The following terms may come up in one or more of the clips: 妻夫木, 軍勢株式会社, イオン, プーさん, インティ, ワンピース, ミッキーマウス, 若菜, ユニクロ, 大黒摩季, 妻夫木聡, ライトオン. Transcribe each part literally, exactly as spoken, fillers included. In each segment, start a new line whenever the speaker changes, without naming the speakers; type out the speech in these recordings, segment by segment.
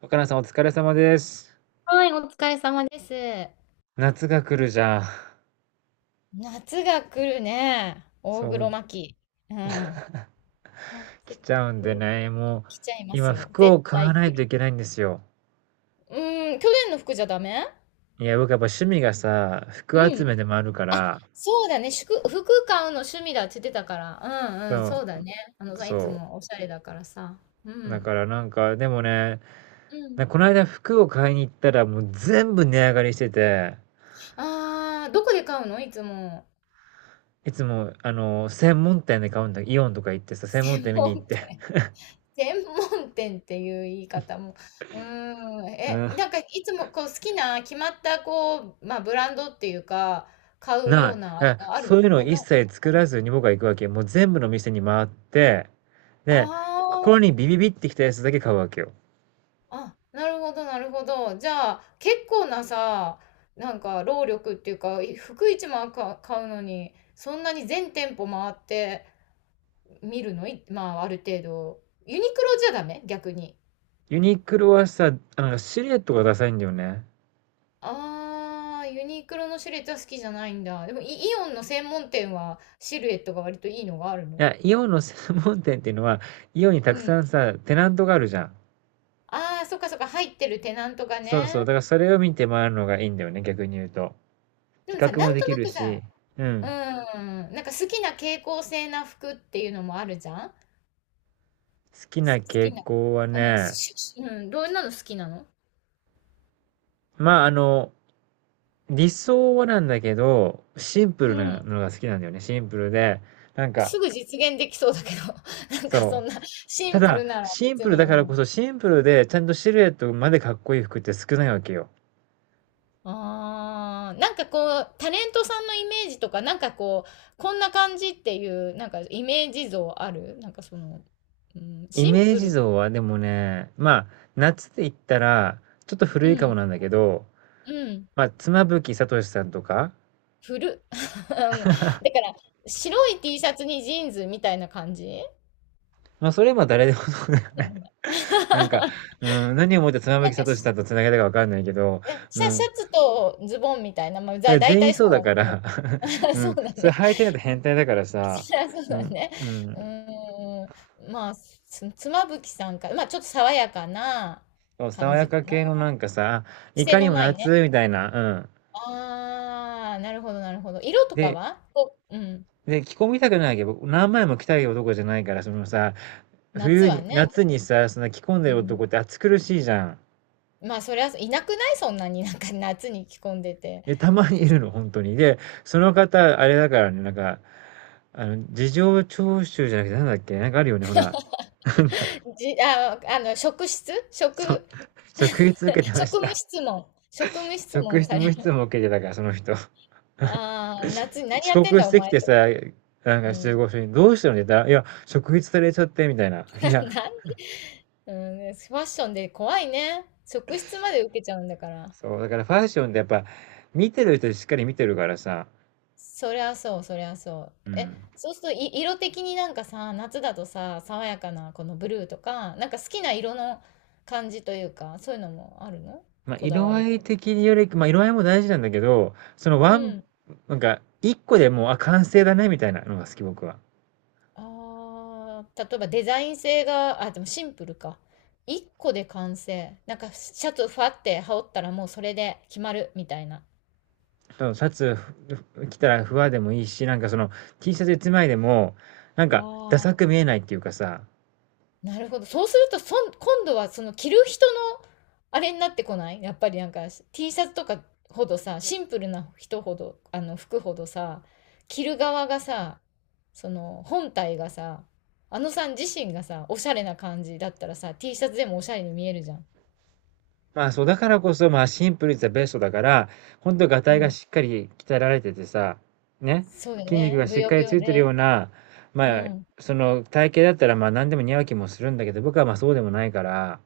若菜さんお疲れ様です。
はい、お疲れ様です。
夏が来るじゃん。
夏が来るね。大
そ
黒
う、
摩季。うん。夏
来ちゃうんでね、もう、
来ちゃいます
今
よ。
服
絶
を買わ
対
な
来
いと
る。
いけないんですよ。
うん。去年の服じゃダメ。
いや、僕やっぱ趣味がさ、服
う
集め
ん。
でもあるか
あ、
ら、
そうだね。服、服買うの趣味だって言ってたから。うんうん。そ
そ
うだね。あの
う、
さ、いつ
そ
もおしゃれだからさ。う
う。だ
ん。
からなんか、でもね、
うん。
なこの間服を買いに行ったらもう全部値上がりしてて、
あー、どこで買うのいつも。
いつも、あの、専門店で買うんだ、イオンとか行ってさ、専門
専
店見に行っ
門
て。
店。専門店っていう言い方も、うーん、
う
え、
ん。
なんかいつもこう好きな決まったこう、まあブランドっていうか、買う
な
よう
い。
なあれ
え、
があるの？
そういうのを
あ、
一
な、
切
な
作
い？
らずに僕は行くわけ。もう全部の店に回って、で、
あ
心
あ、
にビビビってきたやつだけ買うわけよ。
あ、なるほど、なるほど。じゃあ、結構なさ、なんか労力っていうか、い服一枚か買うのに、そんなに全店舗回って見るの？いまあある程度。ユニクロじゃダメ逆に？
ユニクロはさ、あの、シルエットがダサいんだよね。
あー、ユニクロのシルエットは好きじゃないんだ。でもイ、イオンの専門店はシルエットが割といいのがある
い
の？
や、イオンの専門店っていうのは、イオンに
う
たくさ
ん。
んさ、テナントがあるじゃん。
あー、そっかそっか、入ってるテナントが
そうそう。だ
ね。
からそれを見て回るのがいいんだよね、逆に言うと。
で
比
もさ、
較
な
も
ん
で
と
き
な
る
くさ、
し、う
う
ん。
ん、なんか好きな傾向性な服っていうのもあるじゃん。
好きな
す好き
傾
な。
向は
うん、
ね、
ししうん、どんなの好きなの？
まあ、あの、理想はなんだけど、シンプ
う
ルな
ん。
のが好きなんだよね。シンプルで、なんか、
すぐ実現できそうだけど、なんか
そ
そんなシ
う。た
ンプ
だ、
ルなら
シン
別
プル
に、
だか
う
らこ
ん。
そ、シンプルでちゃんとシルエットまでかっこいい服って少ないわけよ。
ああ、なんかこう、タレントさんのイメージとか、なんかこう、こんな感じっていう、なんかイメージ像あるなんかその、うん、
イ
シン
メー
プ
ジ
ル。
像はでもね、まあ、夏って言ったら、ちょっと
う
古いかも
ん、
なんだけど、
うん、
まあ、妻夫木聡さんとか、
古。うん、だから、白い T シャツにジーンズみたいな感じ
まあ、それは誰でもそうだよ
で
ね。
もね。
なんか、
な
うん、何をもって妻夫
ん
木
か
聡さ
し、
んと繋げたかわかんないけど、
ね、
う
シャシ
ん、
ャツとズボンみたいな、まあ、
そ
だ、
れ
大
全員
体そ
そう
う
だ
なんだ
か
けど。
ら う
そう
ん、
だ
それ
ね。
履いてると変態だから さ、
そりゃそう
う
だ
ん、
ね。
う
う
ん、
ーん。まあ、つ、妻夫木さんか。まあ、ちょっと爽やかな
そう、
感
爽や
じか
か
な。
系のなんかさ、い
癖
かに
の
も
ないね。
夏みたいな、うん。
ああ、なるほど、なるほど。色とか
で、
はこう、うん。
で、着込みたくないけ。ど、何枚も着たい男じゃないから、そのさ、
夏
冬
は
に、
ね。
夏にさ、そんな着込んで
う
る
ん。
男って暑苦しいじゃん。
まあ、そりゃ、いなくない？そんなになんか夏に着込んでて。
で、たま
っ
に
て
い
じ、
るの、本当に。で、その方、あれだからね、なんか、あの、事情聴取じゃなくて、なんだっけ、なんかあるよね、ほら。なんだ、
あ、あの、職質職、
そう、職質受けてまし
職務
た。
質問。職務質
職
問
質
され
無質
る。
も受けてたから、その人。
ああ、夏に何や
遅
ってん
刻
だ
し
お
てき
前
て
と。
さ、なん
う
か集
ん。
合所に、どうしたのって言ったら、いや、職質されちゃって、みたいな。いや、
な、なんうん、ねファッションで怖いね。職質まで受けちゃうんだから。
そう、だからファッションってやっぱ、見てる人しっかり見てるからさ、
そりゃそう、そりゃそう。
う
え、
ん。
そうするとい色的になんかさ、夏だとさ、爽やかなこのブルーとか、なんか好きな色の感じというか、そういうのもあるの？
まあ、
こだ
色
わ
合
り
い
と。
的により、まあ、色合いも大事なんだけど、その
う
ワン、
ん。
なんか、一個でもう、あ、完成だね、みたいなのが好き、僕は。
ああ、例えばデザイン性が、あ、でもシンプルか。一個で完成。なんかシャツファって羽織ったらもうそれで決まるみたいな。
そのシャツふ着たらふわでもいいし、なんかその T シャツ一枚でも、なんか、ダサ
あ、
く見えないっていうかさ、
なるほど。そうすると、そん、今度はその着る人のあれになってこない？やっぱりなんか T シャツとかほどさ、シンプルな人ほど、あの服ほどさ、着る側がさ、その本体がさ、あのさん自身がさ、おしゃれな感じだったらさ、T シャツでもおしゃれに見えるじゃん。
まあそう、だからこそ、まあシンプルイズはベストだから、本当ガタ
う
イが
ん。
しっかり鍛えられててさ、ね、
そうよ
筋肉
ね。
が
ぶ
しっ
よ
か
ぶ
りつ
よ
いてる
で。
ような、
う
まあ、
ん。
その体型だったらまあ何でも似合う気もするんだけど、僕はまあそうでもないから、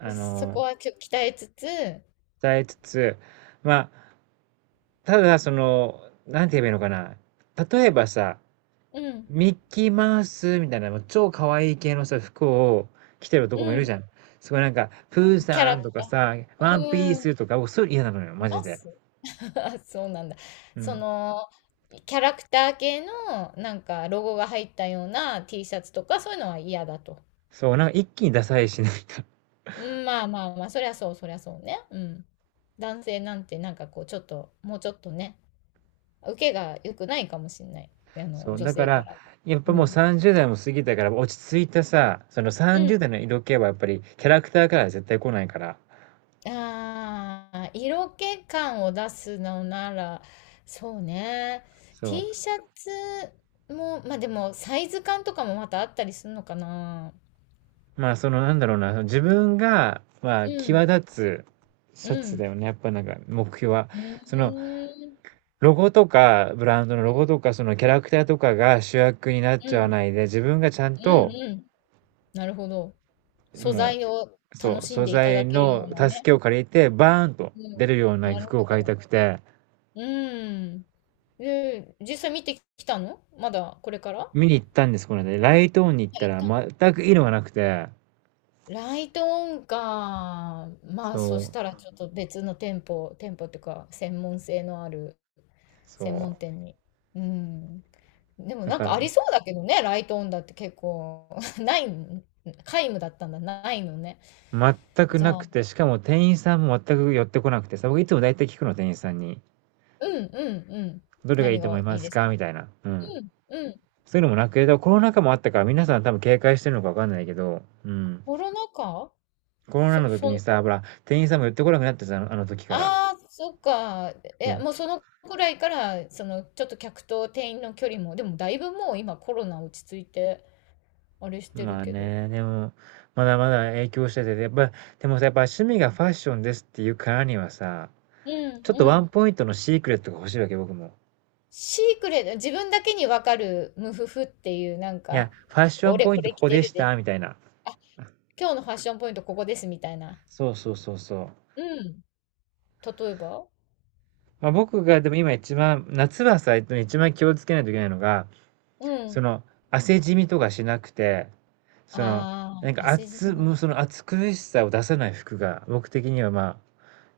あ
そこ
の、
はちょっと鍛えつつ、
伝えつつ、まあ、ただその、なんて言えばいいのかな。例えばさ、
うん。
ミッキーマウスみたいな、もう超可愛い系のさ、服を着てる男もい
う
る
ん。
じゃん。すごいなんか、プー
キャ
さ
ラ
ん
ク
とか
タ
さ、ワンピー
ー。
スとか、僕そういうの嫌なのよ、
い
マジ
ま
で。
す。 そうなんだ。
う
そ
ん。
の、キャラクター系の、なんか、ロゴが入ったような T シャツとか、そういうのは嫌だと。
そう、なんか一気にダサいし、ないか。
うん、まあまあまあ、そりゃそう、そりゃそうね。うん。男性なんて、なんかこう、ちょっと、もうちょっとね、受けが良くないかもしれない。あ
そ
の、
う、
女
だか
性か
ら、
ら。
やっぱ
う
もう
ん。
さんじゅう代も過ぎたから、落ち着いたさ、その
う
さんじゅう
ん。
代の色気はやっぱりキャラクターからは絶対来ないから。
ああ、色気感を出すのなら、そうね。
そ
T
う。
シャツも、まあでも、サイズ感とかもまたあったりするのかな。
まあ、その、なんだろうな、その自分が、まあ、
う
際
ん、
立つ
う
シャツ
ん、
だよね。やっぱなんか、目標は。
う
その、
ーん、
ロゴとか、ブランドのロゴとか、そのキャラクターとかが主役になっ
う
ちゃわ
ん、
ないで、自分がちゃん
う
と、
ん、うん。なるほど。素
も
材を
う、そ
楽
う、
しん
素
でいた
材
だけるよ
の
うな
助
ね。
けを借りて、バーンと
う
出
ん、
るような
なるほ
服を買い
ど。
たくて、
うん。で、実際見てきたの？まだこれからは？
見に行ったんです、この間。ライトオンに行ったら、
い
全く色がなくて、
ライトオンか。まあ、そし
そ
たら
う、
ちょっと別の店舗、店舗っていうか、専門性のある
そ
専門店に。うん。で
う。
も
だ
なん
か
か
ら、
ありそうだけどね、ライトオンだって結構、ないん、皆無だったんだ、ないのね。
全く
じゃ
な
あ、う
くて、しかも店員さんも全く寄ってこなくてさ、僕いつも大体聞くの、店員さんに。
んうんうん。
どれがいい
何
と思い
が
ま
いい
す
です
かみ
か？
たいな。うん。
うんうん。
そういうのもなくて、コロナ禍もあったから皆さん多分警戒してるのかわかんないけど、うん。
コロナ禍？
コロナ
そ、
の時に
そ、
さ、ほら、店員さんも寄ってこなくなってさ、あのあの時から。
ああ、そっか。え、もう
そ
そのくらいから、その、ちょっと客と店員の距離も、でもだいぶもう今コロナ落ち着いて、あれし
う。
てる
まあ
けど。
ね、でも、まだまだ影響してて、やっぱ、でもさ、やっぱ趣味がファッションですっていうからにはさ、
うん
ちょっと
う
ワン
ん。
ポイントのシークレットが欲しいわけ、僕も。
シークレット、自分だけにわかるムフフっていうなん
いや、
か、
ファッション
俺
ポイン
こ
ト
れ
こ
着
こ
て
でし
るで。
た、みたいな。
あ、今日のファッションポイントここですみたいな。
そうそうそうそう。
うん。例えば？
まあ、僕がでも今一番、夏はさ、一番気をつけないといけないのが、
う
そ
ん。
の、汗じみとかしなくて、その、
あ
なん
あー、
か
汗じみ
暑、もう
が、
その暑苦しさを出さない服が、僕的にはま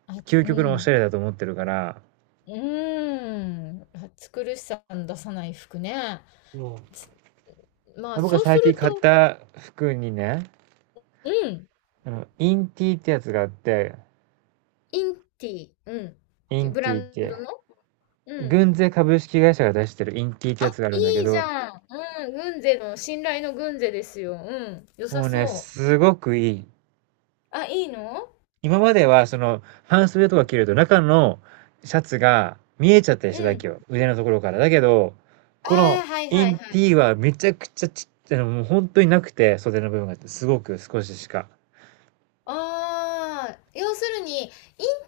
あ、
あ、究
う
極のおし
ん。
ゃれだと思ってるから、
うーん。暑苦しさの出さない服ね。
そうん。ま
つま
あ
あ、
僕が
そうす
最近
る
買っ
と、
た服にね、
うん。
あの、インティってやつがあって、
インティ、うん。
イン
ブラ
ティっ
ンド
て、
の、うん。
軍勢株式会社が出してるインティってや
あ、
つがあるんだけ
いいじ
ど、
ゃん。うん、軍勢の、信頼の軍勢ですよ。うん、良さ
もうね、
そう。
すごくいい。
あ、いいの？
今まではその半袖と
う
か
ん。
着ると中のシャツが見えちゃったりしただけよ。腕のところから。だけど、
あ
この
あ、はい
イ
はい
ン
は
テ
い。
ィーはめちゃくちゃちっちゃいの、もう本当になくて、袖の部分がすごく少ししか。
ああ、要するに、イン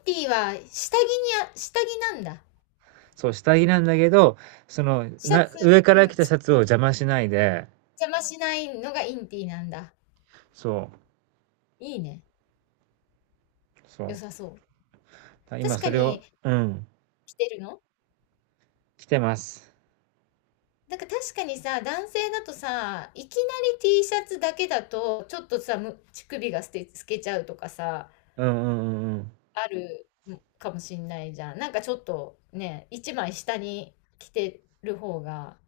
ティは下着に？あ、下着なんだ。
そう、下着なんだけど、その、
シャ
な、
ツ、
上か
う
ら
ん、
着たシャツを邪魔しないで、
邪魔しないのがインティなんだ。
そう、
いいね。良
そ
さそう。
う。今
確か
それを、
に
うん、
着てるの？
着てます。
なんか確かにさ、男性だとさ、いきなり T シャツだけだと、ちょっとさ、む乳首が透け、透けちゃうとかさ、
うんうんうんうん。
あるかもしんないじゃん。なんかちょっとね、一枚下に着てる方が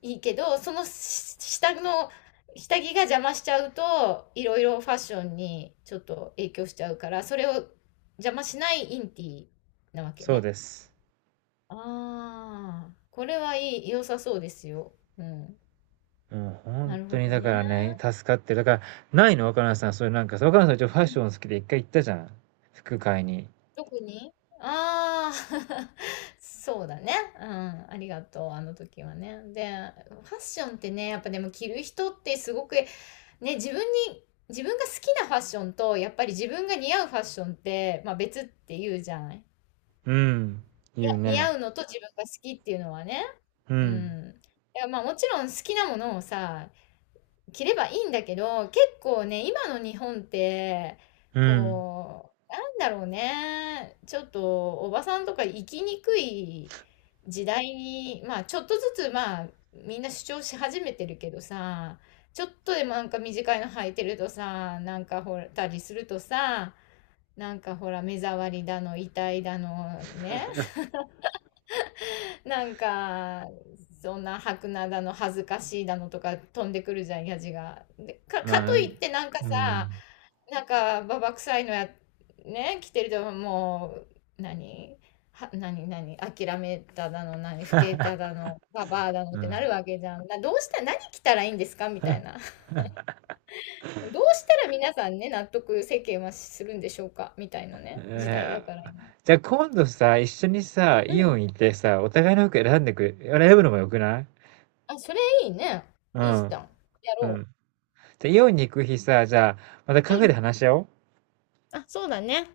いいけど、そのし下の下着が邪魔しちゃうと、いろいろファッションにちょっと影響しちゃうから、それを邪魔しないインティなわけ
そう
ね。
です。
ああ、これはいい、良さそうですよ。うん。
もう
な
本
るほ
当に
ど
だか
ね。
らね、助かってる。だから、ないの若菜さん、そういうなんかさ、若菜さん一応ファッション好きで一回行ったじゃん。服買いに。
特にああー。 そうだね。うん。ありがとう。あの時はね。で、ファッションってね、やっぱでも着る人ってすごく、ね、自分に、自分が好きなファッションと、やっぱり自分が似合うファッションって、まあ別って言うじゃない。
うん。
いや、
言う
似合
ね。
うのと自分が好きっていうのはね。
う
う
ん。
ん。いや、まあもちろん好きなものをさ、着ればいいんだけど、結構ね、今の日本って、
うん。
こう、なんだろうね、ちょっとおばさんとか生きにくい時代に、まあちょっとずつまあみんな主張し始めてるけどさ、ちょっとでもなんか短いの履いてるとさ、なんかほらたりするとさ、なんかほら目障りだの、痛いだのね、なんか、そんな白菜だの恥ずかしいだのとか飛んでくるじゃん、やじが。で、か、か
まあ、
と
う
いっ
ん。
てなんかさ、なんかババ臭いのや、ね、着てるともう、何は、何、何、諦めただの、何、老けただの、ババアだのっ
う
て
ん。
なるわけじゃん。な、どうした、何着たらいいんですかみたいな。どうしたら皆さんね、納得世間はするんでしょうかみたいなね、時代だ
えー
から今。
じゃあ今度さ、一緒にさ、
う
イオ
ん。
ン行ってさ、お互いの服選んでくれ、選ぶのもよくない？
あ、それいいね。
う
いいじ
ん。
ゃん。や
う
ろ
ん。じゃあイオンに行く日さ、じゃあ、また
う。
カフェ
うん。
で話し合おう。
あ、そうだね。